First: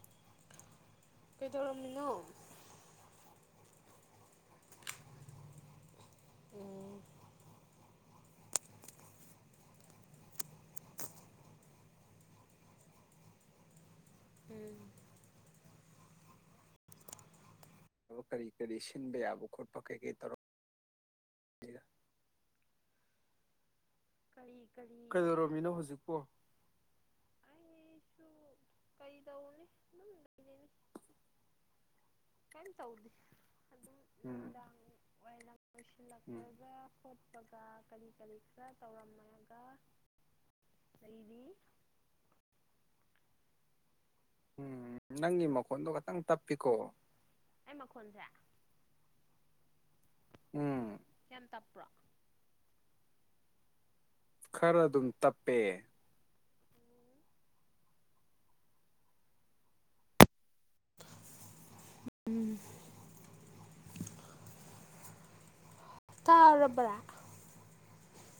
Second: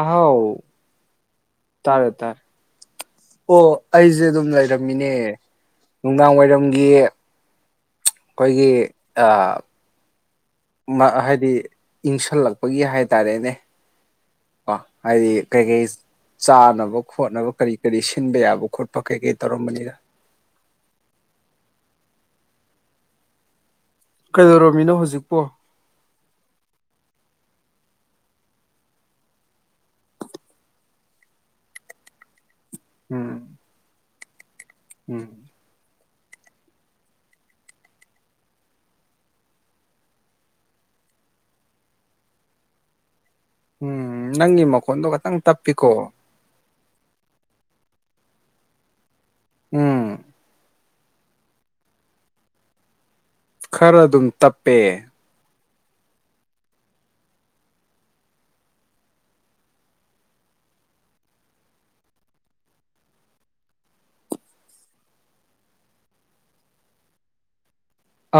ꯑꯍꯥꯎ ꯇꯥꯔꯦ ꯀꯩꯗꯧꯔꯝꯃꯤꯅꯣ ꯇꯥꯔꯦ꯫ ꯑꯣ ꯑꯩꯖꯦ ꯑꯗꯨꯝ ꯂꯩꯔꯝꯃꯤꯅꯦ ꯅꯨꯡꯗꯥꯡ ꯋꯥꯏꯔꯝꯒꯤ ꯎꯝ ꯑꯩꯈꯣꯏꯒꯤ ꯑꯥ ꯃꯥ-ꯍꯥꯏꯗꯤ ꯏꯪꯁꯜꯂꯛꯄꯒꯤ ꯍꯥꯏꯇꯥꯔꯦꯅꯦ ꯀꯣ ꯎꯝ ꯍꯥꯏꯗꯤ ꯀꯩ ꯀꯩ ꯆꯥꯅꯕ ꯈꯣꯠꯅꯕ ꯀꯔꯤ ꯀꯔꯤ ꯁꯤꯟꯕ ꯀꯔꯤ ꯌꯥꯕ ꯀꯔꯤ ꯈꯣꯠꯄ ꯀꯩ ꯁꯤꯟꯕ ꯀꯩ ꯌꯥꯕ ꯈꯣꯠꯄ ꯇꯧꯔꯝꯕꯅꯤꯗꯥ꯫ ꯀꯩꯀꯩ ꯇꯧꯔꯝꯃꯤꯔ ꯀꯔꯤ ꯀꯩꯗꯧꯔꯝꯃꯤꯅꯣ ꯀꯔꯤ ꯍꯧꯖꯤꯛꯄꯣ ꯀꯩꯗꯧꯔꯝꯃꯤꯅꯣ ꯍꯨꯖꯤꯛꯄꯣ꯫ ꯀꯔꯤ ꯇꯧꯔꯨꯅꯤ ꯀꯌꯤꯝ ꯇꯧꯗꯦ ꯎꯝ ꯅꯨꯡꯗꯥꯡ ꯎꯝ ꯂꯣꯏꯁꯤꯜꯂꯛꯄꯒ ꯈꯣꯠꯄꯒ ꯀꯔꯤ ꯀꯔꯤ ꯈꯔ ꯇꯧꯔꯝꯕꯅꯤꯗꯥ꯫ ꯑꯗꯨꯗꯤ ꯎꯝ ꯅꯪꯒꯤ ꯎꯝ ꯃꯈꯣꯟꯗꯣ ꯈꯇꯪ ꯅꯪꯒꯤ ꯃꯈꯣꯟꯗꯣ ꯇꯞꯄꯤꯀꯣ ꯈꯇꯪ ꯇꯞꯄꯤꯀꯣ ꯑꯩ ꯃꯈꯣꯟꯁꯦ ꯎꯝ ꯌꯥꯝ ꯇꯞꯄ꯭ꯔꯣ ꯈꯔ ꯑꯗꯨꯝ ꯇꯞꯄꯦ ꯈꯔ ꯑꯗꯨꯝ ꯇꯞꯄꯦ ꯎꯝ ꯇꯔꯕ꯭ꯔꯥ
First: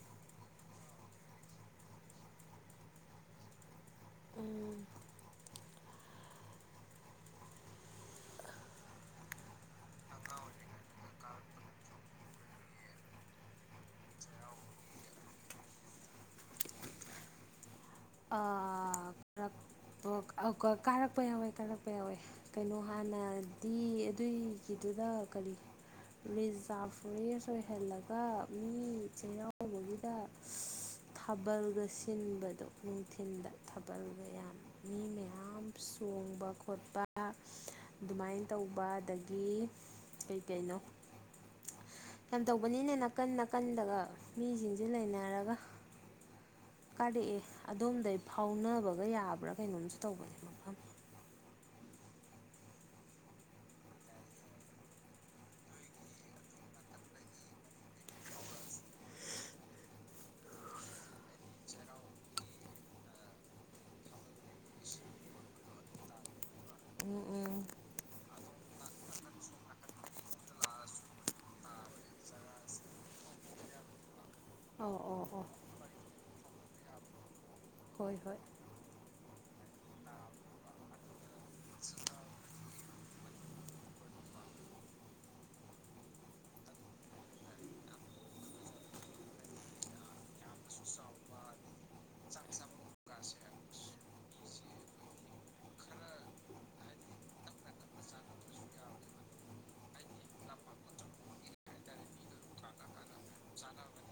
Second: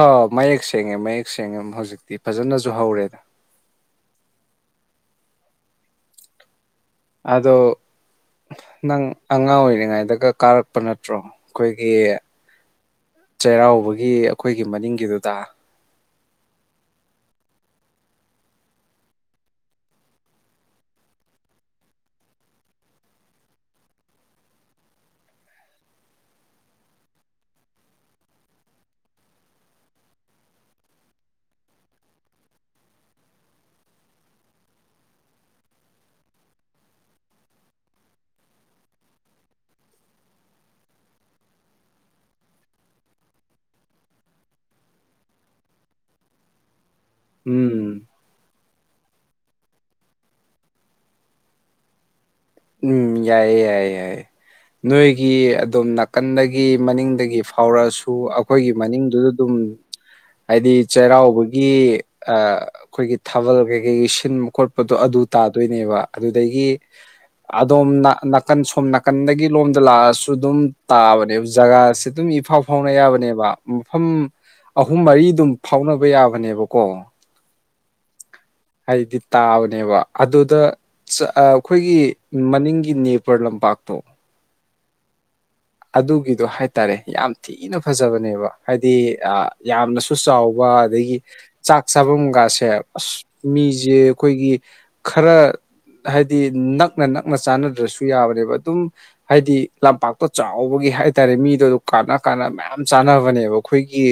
ꯑꯥ ꯃꯌꯦꯛ ꯁꯦꯡꯉꯦ ꯃꯌꯦꯛ ꯁꯦꯡꯉꯦ ꯍꯧꯖꯤꯛꯇꯤ ꯐꯖꯅꯁꯨ ꯍꯧꯔꯦꯗ ꯎꯝ ꯑꯗꯣ ꯅꯪ ꯑꯉꯥꯡ ꯑꯣꯏꯔꯤꯉꯩꯗꯒ ꯀꯥꯔꯛꯄ ꯅꯠꯇ꯭ꯔꯣ ꯑꯩꯈꯣꯏꯒꯤ ꯆꯩꯔꯥꯎꯕꯒꯤ ꯑꯩꯈꯣꯏꯒꯤ ꯃꯅꯤꯡꯒꯤꯗꯨꯗ ꯀꯥꯔꯛꯄ ꯀꯥꯔꯛꯄ ꯌꯥꯎꯋꯦ ꯀꯥꯔꯛꯄ ꯌꯥꯎꯋꯦ ꯀꯩꯅꯣ ꯍꯥꯟꯅꯗꯤ ꯑꯗꯨꯏꯒꯤꯗꯨꯗ ꯀꯔꯤ ꯔꯤꯖꯥꯚ ꯐꯣꯔꯦꯁ ꯑꯣꯏꯍꯜꯂꯒ ꯃꯤ ꯆꯩꯔꯎꯕꯒꯤꯗ ꯊꯥꯕꯜꯒ ꯁꯤꯟꯕꯗꯣ ꯅꯨꯡꯊꯤꯟꯜꯗ ꯊꯥꯕꯜ ꯃꯌꯥꯝ ꯃꯤ ꯃꯌꯥꯝ ꯆꯣꯡꯕ ꯈꯣꯠꯄ ꯑꯗꯨꯃꯥꯏꯅ ꯇꯧꯕ ꯑꯗꯒꯤ ꯀꯩꯀꯩꯅꯣ ꯌꯥꯝ ꯇꯧꯕꯅꯤꯅꯦ ꯅꯥꯀꯟ ꯅꯥꯀꯟꯗꯒ ꯃꯤꯁꯤꯡꯁꯨ ꯂꯩꯅꯔꯒ ꯀꯥꯔꯛꯑꯦ ꯎꯝ ꯑꯗꯣꯝꯗꯒꯤꯩ ꯐꯥꯎꯅꯕꯒ ꯌꯥꯕ꯭ꯔꯥ ꯀꯩꯅꯣꯝꯁꯨ ꯇꯧꯕꯅꯦ ꯃꯐꯝ ꯎꯝ ꯌꯥꯏꯌꯦ ꯌꯥꯏꯑꯌꯦ ꯌꯥꯏꯌꯦ ꯅꯣꯏꯒꯤ ꯑꯗꯨꯝ ꯅꯥꯀꯟꯗꯒꯤ ꯃꯅꯤꯡꯗꯒꯤ ꯐꯥꯎꯔꯛꯑꯁꯨ ꯑꯩꯈꯣꯏꯒꯤ ꯃꯅꯤꯡꯗꯨꯗ ꯑꯗꯨꯝ ꯍꯥꯏꯗꯤ ꯆꯩꯔꯥꯎꯕꯒꯤ ꯑꯩꯈꯣꯏꯒꯤ ꯊꯥꯕꯜ ꯀꯩꯀꯩꯒꯤ ꯁꯤꯟꯕ ꯈꯣꯠꯄꯗꯣ ꯑꯗꯨ ꯇꯥꯗꯣꯏꯅꯦꯕ ꯑꯗꯨꯗꯒꯤ ꯎꯝ ꯎꯝ ꯑꯗꯣꯝ ꯅꯥꯀꯟ ꯁꯣꯝ ꯅꯥꯀꯟꯗꯒꯤ ꯂꯣꯝꯗ ꯂꯥꯛꯑꯁꯨ ꯑꯗꯨꯝ ꯇꯥꯕꯅꯦꯕ ꯖꯒꯥꯁꯤ ꯑꯗꯨꯝ ꯏꯐꯥꯎ ꯐꯥꯎꯅ ꯌꯥꯕꯅꯦꯕ ꯃꯐꯝ ꯑꯣ ꯑꯍꯨꯝ ꯑꯣ ꯃꯔꯤ ꯑꯣ ꯑꯗꯨꯝ ꯐꯥꯎꯅꯕ ꯌꯥꯕꯅꯦꯕꯀꯣ ꯍꯣꯏ ꯍꯣꯏ ꯍꯥꯏꯗꯤ ꯇꯥꯕꯅꯦꯕ ꯑꯗꯨꯗ ꯑꯩꯈꯣꯏꯒꯤ ꯃꯅꯤꯡꯒꯤ ꯅꯅꯤꯄꯔ ꯂꯝꯄꯥꯛꯇꯣ ꯑꯗꯨꯒꯤꯗꯣ ꯍꯥꯏꯇꯥꯔꯦ ꯌꯥꯝ ꯊꯤ ꯊꯤꯅ ꯐꯖꯕꯅꯦꯕ ꯍꯥꯏꯗꯤ ꯌꯥꯝꯅꯁꯨ ꯆꯥꯎꯕ ꯑꯗꯒꯤ ꯆꯥꯛ ꯆꯥꯐꯝꯒꯥꯁꯦ ꯑꯁ ꯃꯤꯁꯦ ꯑꯩꯈꯣꯏꯒꯤ ꯈꯔ ꯍꯥꯏꯗꯤ ꯅꯛꯅ ꯅꯛꯅ ꯆꯥꯅꯗ꯭ꯔꯁꯨ ꯌꯥꯕꯅꯦꯕ ꯑꯗꯨꯝ ꯍꯥꯏꯗꯤ ꯂꯝꯄꯥꯛꯇꯣ ꯆꯥꯎꯕꯒꯤ ꯍꯥꯏꯇꯥꯔꯦ ꯃꯤꯗꯣ ꯑꯗꯨ ꯀꯥꯟꯅ ꯀꯥꯟꯅ ꯃꯌꯥꯝ ꯆꯥꯅꯕꯅꯦꯕ ꯑꯩꯈꯣꯏꯒꯤ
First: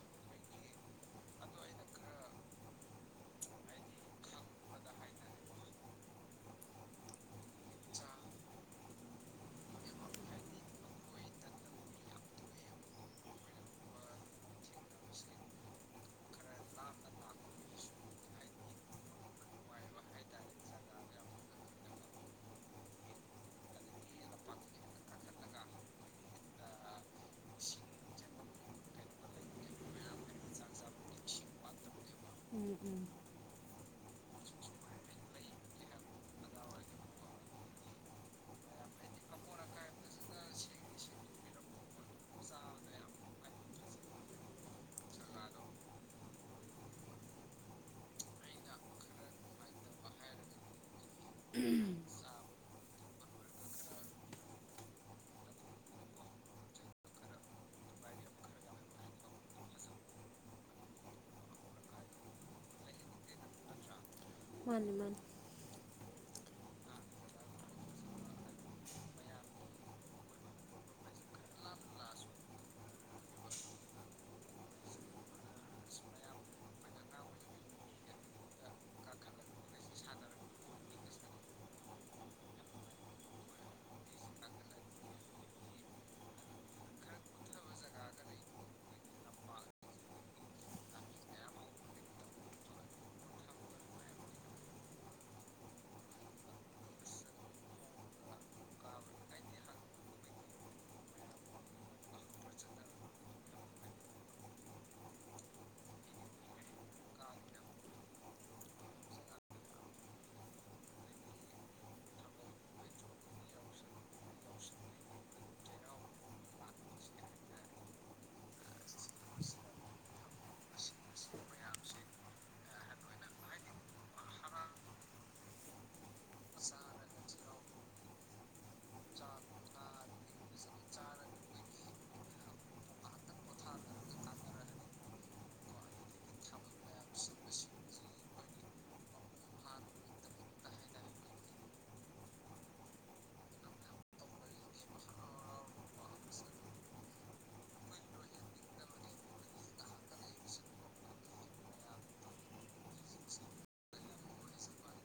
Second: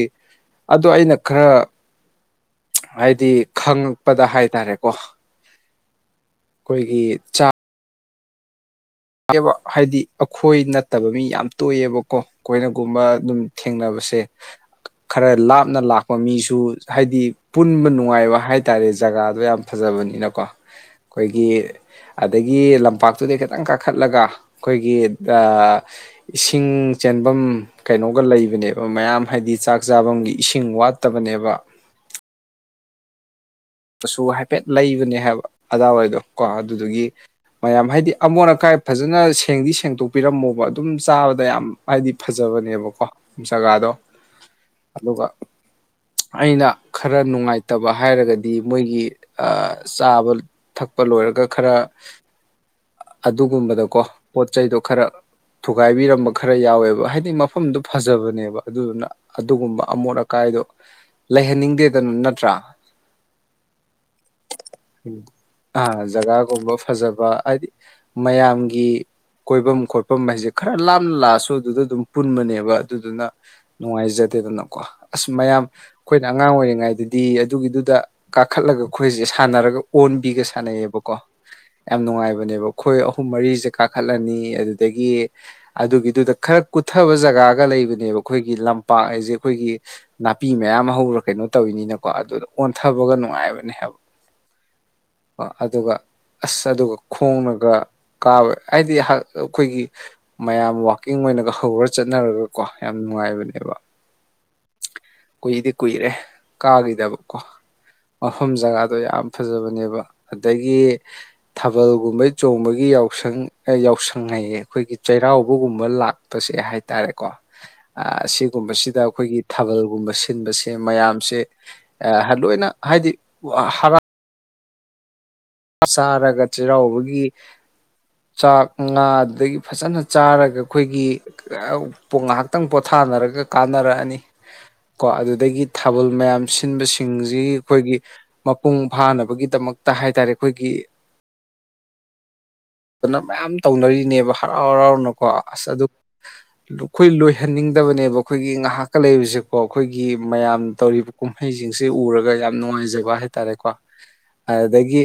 ꯑꯗꯣ ꯑꯩꯅ ꯈꯔ ꯍꯥꯏꯗꯤ ꯈꯉꯛꯄꯗ ꯍꯥꯏꯇꯥꯔꯦꯀꯣ ꯑꯩꯈꯣꯏꯒꯤ ꯆꯥꯛ ꯕ ꯍꯥꯏꯗꯤ ꯑꯩꯈꯣꯏ ꯅꯠꯇꯕ ꯃꯤ ꯌꯥꯝ ꯇꯣꯏꯑꯦꯕꯀꯣ ꯀꯣꯏꯅꯒꯨꯝꯕ ꯑꯗꯨꯝ ꯊꯦꯡꯅꯕꯁꯦ ꯈꯔ ꯂꯥꯞꯅ ꯂꯥꯛꯄ ꯃꯤꯁꯨ ꯍꯥꯏꯗꯤ ꯄꯨꯟꯕ ꯅꯨꯡꯉꯥꯏꯕ ꯍꯥꯏ ꯇꯔꯦ ꯖꯒꯥꯗꯣ ꯌꯥꯝ ꯐꯖꯕꯅꯤꯅꯀꯣ ꯑꯩꯈꯣꯏꯒꯤ ꯑꯗꯒꯤ ꯂꯝꯄꯥꯛꯇꯨꯗꯤ ꯈꯤꯇꯪ ꯀꯛ ꯀꯥꯈꯠꯂꯒ ꯑꯩꯈꯣꯏꯒꯤ ꯏꯁꯤꯡ ꯆꯦꯟꯐꯝ ꯀꯩꯅꯣꯒ ꯂꯩꯕꯅꯦꯕ ꯃꯌꯥꯝ ꯍꯥꯏꯗꯤ ꯆꯥꯛ ꯆꯥꯐꯝꯒꯤ ꯏꯁꯤꯡ ꯋꯥꯠꯇꯕꯅꯦꯕ ꯎꯝ ꯎꯝ ꯀꯁꯨ ꯍꯥꯏꯐꯦꯠ ꯂꯩꯕꯅꯦ ꯍꯥꯏꯕ ꯑꯗꯥꯥ ꯍꯣꯏꯗꯣ ꯀꯣ ꯑꯗꯨꯒꯤ ꯃꯌꯥꯝ ꯍꯥꯏꯗꯤ ꯑꯃꯣꯠ ꯑꯀꯥꯏ ꯐꯖꯅ ꯁꯦꯡꯗꯤ ꯁꯦꯡꯗꯣꯛꯄꯤꯔꯝꯃꯣꯕ ꯑꯗꯨꯝ ꯆꯥꯕꯗ ꯌꯥꯝ ꯍꯥꯏꯗꯤ ꯐꯖꯕꯅꯦꯕꯀꯣ ꯖꯒꯥꯗꯣ ꯑꯗꯨꯒ ꯑꯩꯅ ꯈꯔ ꯅꯨꯡꯉꯥꯏꯇꯕ ꯍꯥꯏꯔꯒꯗꯤ ꯍꯥꯏꯗꯤ ꯃꯣꯏꯒꯤ ꯆꯥꯕ ꯊꯛꯄ ꯂꯣꯏꯔꯒ ꯈꯔ ꯑꯗꯨꯒꯨꯝꯕꯗꯀꯣ ꯄꯣꯠ ꯆꯩꯗꯣ ꯈꯔ ꯊꯨꯒꯥꯏꯕꯤꯔꯝꯕ ꯈꯔ ꯌꯥꯎꯋꯦꯕ ꯍꯥꯏꯗꯤ ꯃꯐꯝꯗꯨ ꯐꯖꯕꯅꯦꯕ ꯑꯗꯨꯗꯨꯅ ꯑꯗꯨꯒꯨꯝꯕ ꯑꯃꯣꯠ ꯑꯀꯥꯏꯗꯣ ꯂꯩꯍꯟꯅꯤꯡꯗꯦꯗꯟ ꯅꯠꯇ꯭ꯔꯥ ꯃꯥꯅꯤ ꯃꯥꯅꯤ ꯑ ꯖꯒꯥ ꯒꯨꯝꯕ ꯐꯖꯕ ꯑꯥꯏꯗꯤ ꯃꯌꯥꯝꯒꯤ ꯀꯣꯏꯕꯝ ꯈꯣꯠꯄꯝ ꯍꯥꯏꯖꯦ ꯈꯔ ꯂꯥꯞꯟ ꯂꯥꯑꯁꯨ ꯑꯗꯨꯗ ꯑꯗꯨꯝ ꯄꯨꯟꯕꯅꯦꯕ ꯑꯗꯨꯗꯨꯅ ꯅꯨꯡꯉꯥꯏꯖꯗꯦꯗꯅꯀꯣ ꯑꯁ ꯃꯌꯥꯝ ꯑꯈꯣꯏꯅ ꯑꯉꯥꯡ ꯑꯣꯏꯔꯤꯉꯩꯗꯗꯤ ꯑꯗꯨꯒꯤꯗꯨꯗ ꯀꯥꯈꯠꯂꯒ ꯈꯣꯏꯖꯦ ꯁꯥꯟꯅꯔꯒ ꯑꯣꯟꯕꯤꯒ ꯁꯥꯟꯅꯩꯌꯦꯕꯀꯣ ꯌꯥꯝ ꯅꯨꯡꯉꯥꯏꯕꯅꯦꯕ ꯈꯣꯏ ꯑꯍꯨꯝ ꯃꯔꯤꯁꯦ ꯀꯥꯈꯠꯂꯅꯤ ꯑꯗꯨꯗꯒꯤ ꯑꯗꯨꯒꯤꯗꯨꯗ ꯈꯔ ꯀꯨꯠꯊꯕ ꯖꯒꯥꯒ ꯂꯩꯕꯅꯦꯕ ꯑꯩꯈꯣꯏꯒꯤ ꯂꯝꯄꯥꯛ ꯑꯥꯏꯖꯦ ꯑꯩꯈꯣꯏꯒꯤ ꯅꯥꯄꯤ ꯃꯌꯥꯝ ꯍꯧꯔ ꯀꯩꯅꯣ ꯇꯧꯋꯤꯅꯤꯅꯀꯣ ꯑꯗꯨꯗ ꯑꯣꯟꯊꯕꯒ ꯅꯨꯡꯉꯥꯏꯕꯅꯦ ꯍꯥꯏꯕ ꯕ ꯑꯗꯨꯒ ꯑꯁ ꯑꯗꯨꯒ ꯈꯣꯡꯅꯒ ꯀꯥꯕ ꯍꯥꯏꯗꯤ ꯍꯛ ꯑꯈꯣꯏꯒꯤ ꯃꯌꯥꯝ ꯋꯥꯛꯀꯤꯡ ꯑꯣꯏꯅꯒ ꯍꯧꯔ ꯆꯠꯅꯔꯒ ꯀꯣ ꯌꯥꯝ ꯅꯨꯡꯉꯥꯏꯕꯅꯦꯕ ꯀꯨꯏꯗꯤ ꯀꯨꯏꯔꯦ ꯀꯥꯒꯤꯗꯕ ꯀꯣ ꯃꯐꯝ ꯖꯒꯥꯗꯣ ꯌꯥꯝ ꯐꯖꯕꯅꯦꯕ ꯑꯗꯒꯤ ꯊꯥꯕꯜꯒꯨꯝꯕꯩ ꯆꯣꯡꯕꯒꯤ ꯌꯥꯎꯁꯪ ꯑꯦ ꯌꯥꯎꯁꯪ ꯍꯥꯏꯌꯦ ꯑꯈꯣꯏꯒꯤ ꯆꯩꯔꯥꯎꯕꯒꯨꯝꯕ ꯂꯥꯛ ꯇꯁꯦ ꯍꯥꯏꯇꯥꯔꯦꯀꯣ ꯑꯁꯤꯒꯨꯝꯕꯁꯤꯗ ꯑꯩꯈꯣꯏꯒꯤ ꯊꯥꯕꯜꯒꯨꯝꯕ ꯁꯤꯟꯕꯁꯦ ꯃꯌꯥꯝꯁꯦ ꯑ ꯍꯜꯂꯣꯏꯅ ꯍꯥꯏꯗꯤ ꯋꯌꯔꯥ ꯍꯍ ꯆꯥꯔꯒ ꯆꯩꯔꯥꯎꯕꯒꯤ ꯆꯥꯛ ꯉꯥ ꯑꯗꯨꯗꯒꯤ ꯐꯖꯅ ꯆꯥꯔꯒ ꯑꯈꯣꯏꯒꯤ ꯑꯨꯄꯣ ꯉꯥꯍꯥꯛꯇꯪ ꯄꯣꯊꯥꯅꯔꯒ ꯀꯥꯟꯅꯔꯛꯑꯅꯤ ꯀꯣ ꯑꯗꯨꯗꯒꯤ ꯊꯥꯕꯜ ꯃꯌꯥꯝ ꯁꯤꯟꯕꯁꯤꯡꯖꯤ ꯑꯈꯣꯏꯒꯤ ꯃꯄꯨꯡ ꯐꯥꯅꯕꯒꯤꯗꯃꯛꯇ ꯍꯥꯏꯇꯥꯔꯦ ꯑꯈꯣꯏꯒꯤ ꯑꯅ ꯃꯌꯥꯝ ꯇꯧꯅꯔꯤꯅꯦꯕ ꯍꯔꯥꯎ ꯍꯔꯥꯎꯅꯀꯣ ꯑꯁ ꯑꯗꯨ ꯂꯨꯈꯣꯏ ꯂꯣꯏꯍꯟꯅꯤꯡꯗꯕꯅꯦꯕ ꯑꯈꯣꯏꯒꯤ ꯉꯥꯍꯥꯛꯀ ꯂꯩꯔꯤꯕꯁꯤꯀꯣ ꯑꯈꯣꯏꯒꯤ ꯃꯌꯥꯝ ꯇꯧꯔꯤꯕ ꯀꯨꯝꯍꯩꯖꯤꯡꯁꯦ ꯎꯔꯒ ꯌꯥꯝ ꯅꯨꯡꯉꯥꯏꯖꯕ ꯍꯥꯏꯇꯥꯔꯦꯀꯣ ꯑꯥꯏ ꯑꯗꯒꯤ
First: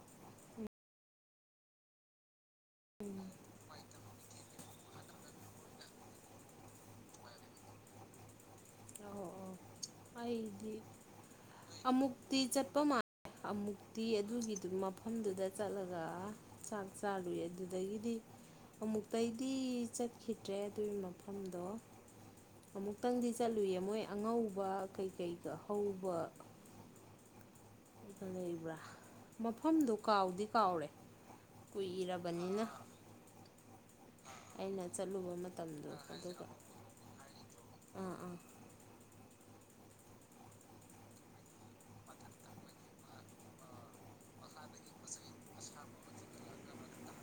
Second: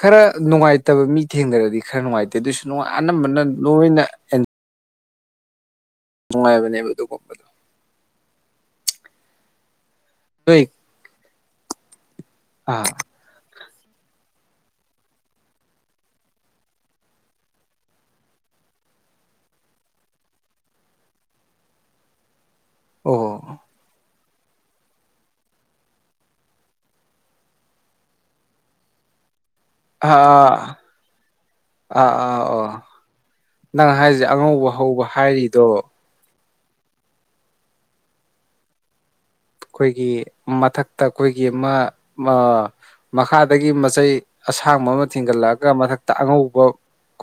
ꯈꯔ ꯅꯨꯡꯉꯥꯏꯇꯕ ꯃꯤ ꯊꯦꯡꯅꯔꯗꯤ ꯈꯔ ꯅꯨꯡꯉꯥꯏꯇꯦ ꯑꯗꯨꯏꯁꯨ ꯅꯨꯡꯉ ꯑꯅꯝꯕꯅ ꯂꯣꯏꯅ ꯑꯦꯟ ꯅꯨꯡꯉꯥꯏꯕꯅꯦꯕ ꯑꯗꯨꯕꯣꯛꯇꯥ ꯑꯧ ꯑꯣ ꯅꯣꯏ ꯑꯩꯗꯤ ꯑꯃꯨꯛꯇꯤ ꯆꯠꯄ ꯑꯥ ꯃꯥ ꯑꯃꯨꯛꯇꯤ ꯑꯗꯨꯒꯤꯗꯨ ꯃꯐꯝꯗꯨꯗ ꯆꯠꯂꯒ ꯆꯥꯛ ꯆꯥꯔꯨꯏ ꯑꯗꯨꯗꯒꯤꯗꯤ ꯑꯃꯨꯛꯇꯩꯗꯤ ꯆꯠꯈꯤꯗ꯭ꯔꯦ ꯑꯗꯨꯏ ꯃꯐꯝꯗꯣ ꯑꯣ ꯑꯃꯨꯛꯇꯪꯗꯤ ꯆꯠꯂꯨꯌꯦ ꯃꯣꯏ ꯑꯉꯧꯕ ꯀꯩ ꯀꯩꯒ ꯍꯧꯕ ꯂꯩꯕ꯭ꯔꯥ ꯃꯐꯝꯗꯣ ꯑꯥ ꯀꯥꯎꯗꯤ ꯑꯥ ꯀꯥꯎꯔꯦ ꯑꯥ ꯑꯥ ꯀꯨꯏꯔꯕꯅꯤꯅ ꯑꯣ ꯅꯪ ꯍꯥꯏꯖꯦ ꯑꯉꯧꯕ ꯑꯩꯅ ꯍꯧꯕ ꯆꯠꯂꯨꯕ ꯍꯥꯏꯔꯤꯗꯣ ꯃꯇꯝꯗꯣ ꯑꯗꯨꯒ ꯑꯈꯣꯏꯒꯤ ꯃꯊꯛꯇ ꯀꯣꯏꯒꯤ ꯑꯃ ꯃꯥ ꯃꯈꯥꯗꯒꯤ ꯃꯆꯩ ꯑꯁꯥꯡꯕ ꯑꯃ ꯊꯤꯡꯒꯠꯂꯛꯑꯒ ꯃꯊꯛꯇ ꯑꯉꯧꯕ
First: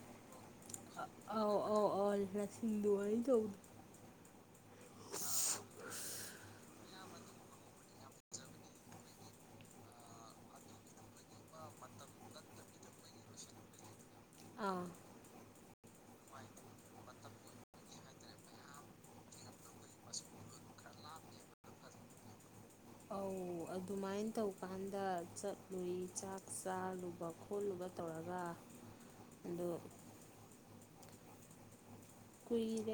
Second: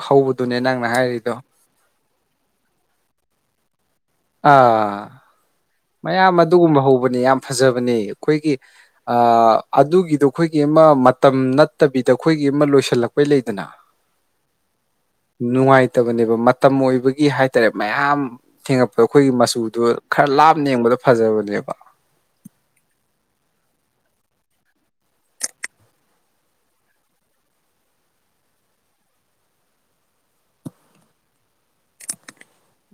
ꯍꯧꯕꯗꯨꯅꯦ ꯅꯪꯅ ꯍꯥꯏꯔꯤꯗꯣ ꯑꯣꯜ ꯂꯁꯤꯡꯒꯤ ꯑꯗꯨꯃꯥꯏ ꯇꯧꯕꯗꯨ ꯑꯥ ꯃꯌꯥꯝ ꯑꯗꯨꯒꯨꯝꯕ ꯍꯧꯕꯅꯦ ꯌꯥꯝ ꯐꯖꯕꯅꯦ ꯑꯩꯈꯣꯏꯒꯤ ꯑ ꯑꯗꯨꯒꯤꯗꯨ ꯑꯈꯣꯏꯒꯤ ꯑꯃ ꯃꯇꯝ ꯅꯠꯇꯕꯤꯗ ꯑꯈꯣꯏꯒꯤ ꯃ ꯂꯣꯏꯁꯤꯜꯂꯛꯄꯩ ꯂꯩꯗꯅ [inaudible] ꯑꯥ ꯅꯨꯡꯉꯥꯏꯇꯕꯅꯦꯕ ꯃꯇꯝ ꯑꯣꯏꯕꯒꯤ ꯍꯥꯏꯇꯥꯔꯦ ꯃꯌꯥꯝ ꯗꯣ ꯑꯩꯈꯣꯏꯒꯤ ꯃꯆꯨꯗꯣ ꯈꯔ ꯂꯥꯞ ꯅ ꯌꯦꯡꯕꯗ ꯐꯖꯕꯅꯦꯕ ꯑꯧ ꯑꯗꯨꯃꯥꯏꯟ ꯇꯧꯀꯥꯟꯗ ꯆꯠꯂꯨꯏ ꯆꯥꯛ ꯆꯥꯔꯨꯕ ꯈꯣꯠꯂꯨꯕ ꯇꯧꯔꯒ ꯑꯗꯣ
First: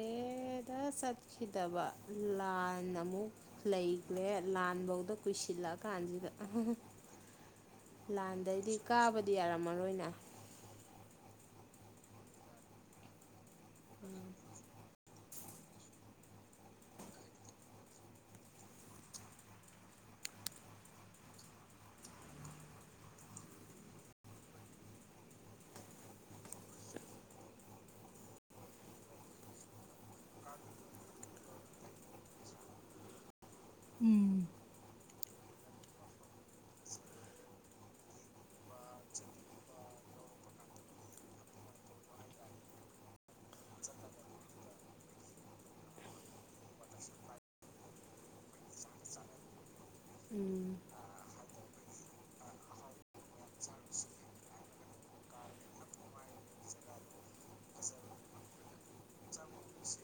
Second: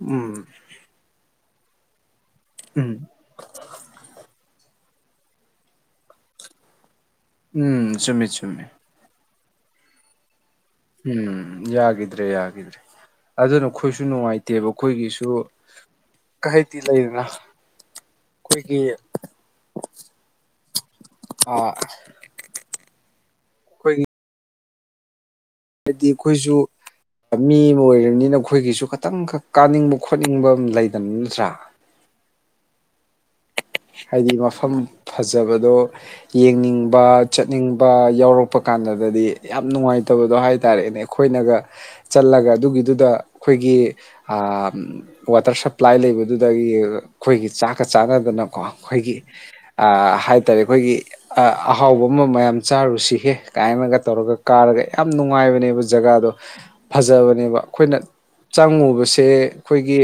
ꯎꯝ ꯆꯠꯈꯤꯗꯕ ꯂꯥꯟ ꯎꯝ ꯑꯃꯨꯛ ꯂꯩꯈꯦ ꯂꯥꯟꯐꯧꯗ ꯀꯨꯏꯁꯤꯜꯂꯛꯑ ꯀꯥꯟꯁꯤꯗ ꯎꯝ ꯆꯨꯝꯃꯦ ꯆꯨꯝꯃꯦ ꯂꯥꯟꯗꯩꯗꯤ ꯀꯥꯕꯗꯤ ꯌꯥꯔꯝꯃꯔꯣꯏꯅ ꯎꯝ ꯌꯥꯒꯤꯗ꯭ꯔꯦ ꯌꯥꯒꯤꯗ꯭ꯔꯦ ꯑꯗꯨꯅ ꯑꯩꯈꯣꯏꯁꯨ ꯅꯨꯡꯉꯥꯏꯇꯦꯕ ꯑꯩꯈꯣꯏꯒꯤꯁꯨ ꯀ ꯍꯥꯏꯗꯤ ꯂꯩꯗꯅ ꯑꯩꯈꯣꯏꯒꯤ ꯑ [unintelligible] ꯍꯥꯏꯗꯤ ꯑꯩꯈꯣꯏꯖꯨ ꯃꯤ ꯑꯃ ꯑꯣꯏꯔꯝꯅꯤꯅ ꯑꯩꯈꯣꯏꯒꯤꯁꯨ ꯈꯇꯪꯈꯛ ꯀꯥꯅꯤꯡꯕ ꯈꯣꯠꯅꯤꯡꯕ ꯑꯃ ꯂꯩꯗꯅ ꯅꯠꯇ꯭ꯔꯥ ꯍꯥꯏꯗꯤ ꯃꯐꯝ ꯐꯖꯕꯗꯣ ꯌꯦꯡꯅꯤꯡꯕ ꯆꯠꯅꯤꯡꯕ ꯌꯥꯎꯔꯛꯄ ꯀꯥꯟꯗꯒꯗꯤ ꯌꯥꯝ ꯅꯨꯡꯉꯥꯏꯇꯕꯗꯣ ꯍꯥꯏꯇꯥꯔꯦꯅꯦ ꯑꯩꯈꯣꯏꯅꯒ ꯆꯠꯂꯒ ꯑꯗꯨꯒꯤꯗꯨꯗ ꯑꯩꯈꯣꯏꯒꯤ ꯋꯥꯇꯔ ꯁꯄ꯭ꯂꯥꯏ ꯂꯩꯕꯗꯨꯗꯒꯤ ꯑꯩꯈꯣꯏꯒꯤ ꯆꯥꯛꯀ ꯆꯥꯟꯅꯗꯅꯀꯣ ꯑꯩꯈꯣꯏꯒꯤ ꯑ ꯍꯥꯏꯇꯥꯔꯦ ꯎꯝ ꯑꯩꯈꯣꯏꯒꯤ ꯑꯍꯥꯎꯕ ꯑꯃ ꯃꯌꯥꯝ ꯆꯥꯔꯨꯁꯤꯍꯦ ꯀꯥꯏꯅꯒ ꯇꯧꯔꯒ ꯀꯥꯔꯒ ꯌꯥꯝ ꯅꯨꯡꯉꯥꯏꯕꯅꯦꯕ ꯖꯒꯥꯗꯣ ꯐꯖꯕꯅꯦꯕ ꯑꯩꯈꯣꯏꯅ ꯆꯪꯉꯨꯕꯁꯦ ꯑꯩꯈꯣꯏꯒꯤ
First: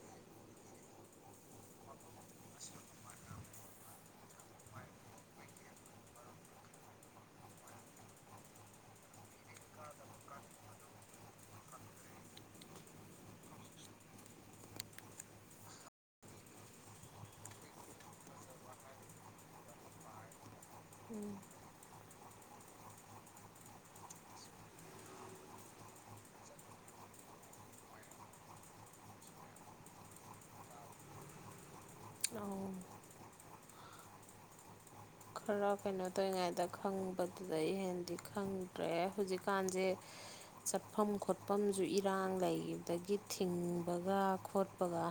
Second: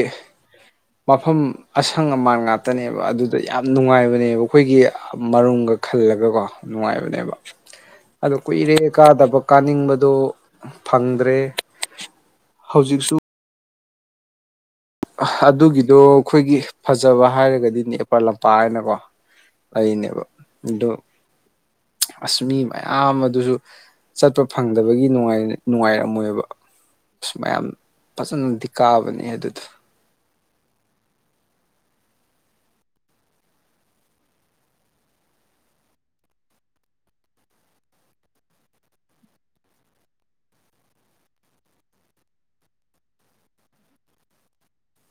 ꯃꯐꯝ ꯑꯁꯪ ꯑꯃꯥꯟ ꯉꯥꯛꯇꯅꯦꯕ ꯑꯗꯨ ꯑꯗ ꯌꯥꯝ ꯅꯨꯡꯉꯥꯏꯕꯅꯦꯕ ꯑꯩꯈꯣꯏꯒꯤ ꯃꯔꯨꯝꯒ ꯈꯜꯂꯒꯀꯣ ꯅꯨꯡꯉꯥꯏꯕꯅꯦꯕ ꯑꯗꯣ ꯀꯨꯏꯔꯦ ꯀꯥꯗꯕ ꯀꯥꯅꯤꯡꯕꯗꯣ ꯐꯪꯗ꯭ꯔꯦ ꯍꯧꯖꯤꯛꯁꯨ ꯑꯗꯨꯒꯤꯗꯣ ꯑꯩꯈꯣꯏꯒꯤ ꯐꯖꯕ ꯍꯥꯏꯔꯒꯗꯤ ꯅꯦꯄꯥꯜ ꯂꯝꯄꯥꯛ ꯍꯥꯏꯅꯀꯣ ꯑꯩꯅꯦꯕ ꯑꯗꯣ ꯎꯝ ꯑꯁ ꯃꯤ ꯃꯌꯥꯝ ꯑꯗꯨꯖꯨ ꯆꯠꯄ ꯐꯪꯗꯕꯒꯤ ꯅꯨꯡꯉꯥꯏ ꯅꯨꯡꯉꯥꯏꯔꯝꯃꯣꯏꯕ ꯁꯨ ꯃꯌꯥꯝ ꯐꯖꯅꯗꯤ ꯀꯥꯕꯅꯦ ꯑꯗꯨꯗꯣ [unintelligible] ꯈꯔ ꯀꯩꯅꯣ ꯇꯧꯔꯤꯉꯩꯗ ꯈꯪꯕꯗꯨꯗ ꯏꯍꯦꯟꯗꯤ ꯈꯪꯗ꯭ꯔꯦ ꯍꯧꯖꯤꯛꯀꯥꯟꯖꯦ ꯆꯠꯐꯝ ꯈꯣꯠꯐꯝꯖꯨ ꯏꯔꯥꯡ ꯂꯩꯕꯗꯒꯤ ꯊꯤꯡꯕꯒ ꯈꯣꯠꯄꯒ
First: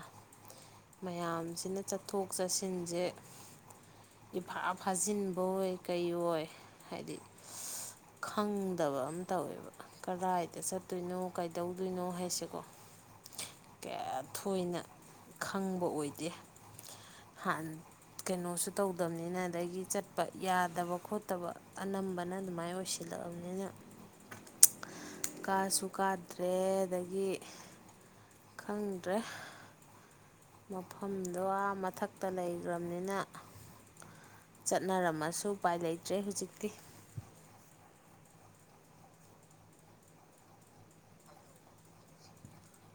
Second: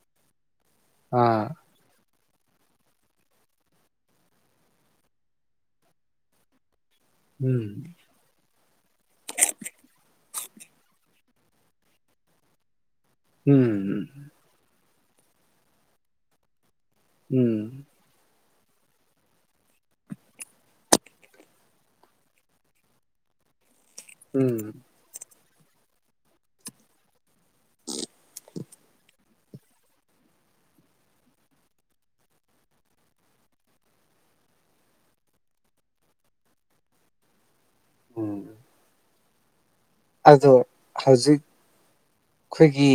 ꯑꯥ ꯃꯌꯥꯝꯁꯤꯅ ꯆꯠꯊꯣꯛ ꯆꯠꯁꯤꯟꯖꯦ ꯏꯐꯥ ꯐꯥꯖꯤꯟꯕ ꯑꯣꯏ ꯀꯩꯑꯣ ꯑꯣꯏ ꯍꯥꯏꯗꯤ ꯎꯝ ꯈꯪꯗꯕ ꯑꯃ ꯇꯧꯋꯦꯕ ꯀꯗꯥꯏꯗ ꯆꯠ ꯇꯣꯏꯅꯣ ꯀꯩꯗꯧꯗꯣꯏꯅꯣ ꯍꯥꯏꯁꯦꯀꯣ ꯎꯝ [unintelligible] ꯊꯣꯏꯅ ꯈꯪꯕ ꯑꯣꯏꯗꯦ ꯎꯝ ꯍꯥꯟꯅ ꯀꯩꯅꯣꯁꯨ ꯇꯧꯗꯕꯅꯤꯅ ꯑꯗꯒꯤ ꯆꯠꯄ ꯌꯥꯗꯕ ꯈꯣꯠꯇꯕ ꯑꯅꯝꯕꯅ ꯑꯗꯨꯃꯥꯏꯅ ꯑꯣꯏꯁ [unintelligible] ꯎꯝ ꯀꯥꯁꯨ ꯀꯥꯗ꯭ꯔꯦ ꯑꯗꯒꯤ ꯈꯪꯗ꯭ꯔꯦ ꯃꯐꯝꯗꯣ ꯑꯥ ꯃꯊꯛꯇ ꯂꯩꯒ꯭ꯔꯝꯅꯤꯅ ꯆꯠꯅꯔꯝꯃꯁꯨ ꯎꯄꯥꯏ ꯂꯩꯇ꯭ꯔꯦ ꯍꯧꯖꯤꯛꯇꯤ ꯎꯝ ꯑꯗꯣ ꯍꯧꯖꯤꯛ ꯑꯩꯈꯣꯏꯒꯤ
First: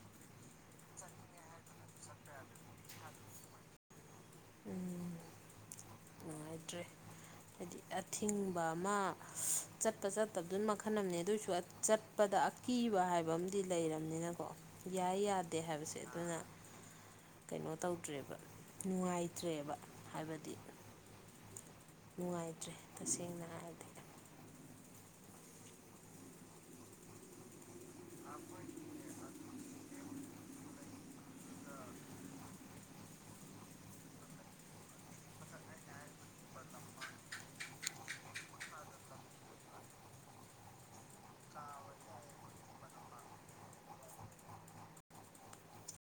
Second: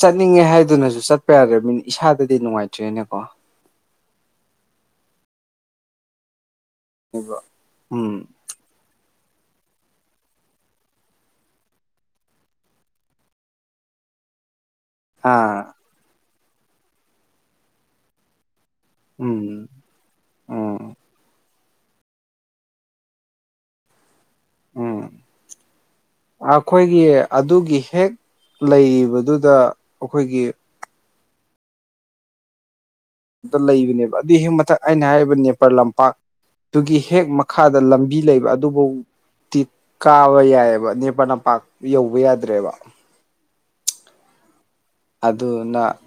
ꯆꯠꯅꯤꯡꯉꯦ ꯍꯥꯏꯗꯨꯅꯁꯨ ꯆꯠꯄ ꯌꯥꯔ ꯃꯤꯅꯤ ꯏꯁꯥꯗꯗꯤ ꯅꯨꯡꯉꯥꯏꯇ꯭ꯔꯣꯏꯅꯦꯀꯣ ꯅꯨꯡꯉꯥꯏꯇ꯭ꯔꯦ ꯍꯥꯏꯗꯤ ꯎꯝ ꯑꯊꯤꯡ ꯑꯃ ꯆꯠꯄ ꯆꯠꯇꯕꯗꯨꯅ ꯃꯈꯜ ꯑꯃꯅꯤꯅꯦ ꯑꯗꯨꯑꯣꯏꯁꯨ ꯆꯠꯄꯗ ꯀꯤꯕ ꯍꯥꯏꯕ ꯑꯃꯗꯤ ꯂꯩꯔꯕꯅꯤꯅꯀꯣ ꯌꯥꯏ ꯌꯥꯗꯦ ꯑꯥ ꯍꯥꯏꯕꯁꯦ ꯑꯗꯨꯅ ꯀꯩꯅꯣ ꯇꯧꯗ꯭ꯔꯦꯕ ꯎꯝ ꯅꯨꯡꯉꯥꯏꯇ꯭ꯔꯦꯕ ꯍꯥꯏꯕꯗꯤ ꯎꯝ ꯅꯨꯡꯉꯥꯏꯇ꯭ꯔꯦ ꯇꯁꯦꯡꯅ ꯍꯥꯏꯔꯗꯤ ꯎꯝ ꯑꯩꯈꯣꯏꯒꯤ ꯑꯗꯨꯒꯤ ꯍꯦꯛ ꯂꯩꯔꯤꯕꯗꯨꯗ ꯑꯩꯈꯣꯏꯒꯤ ꯑ ꯂꯩꯕꯅꯦꯕ ꯑꯗꯨꯏ ꯍꯦꯛ ꯃꯊꯛ ꯑꯩꯅ ꯍꯥꯏꯔꯤꯕ ꯅꯦꯄꯥꯜ ꯂꯝꯄꯥꯛꯇꯨꯒꯤ ꯍꯦꯛ ꯃꯈꯥꯗ ꯕꯤ ꯂꯩꯕ ꯑꯗꯨꯐꯧꯗꯤꯤ ꯀꯥꯕ ꯌꯥꯏꯑꯕ ꯅꯦꯄ ꯅꯄꯥꯛ ꯌꯧꯕ ꯌꯥꯗ꯭ꯔꯦꯕ ꯑꯗꯨꯅ ꯅꯨꯡꯉ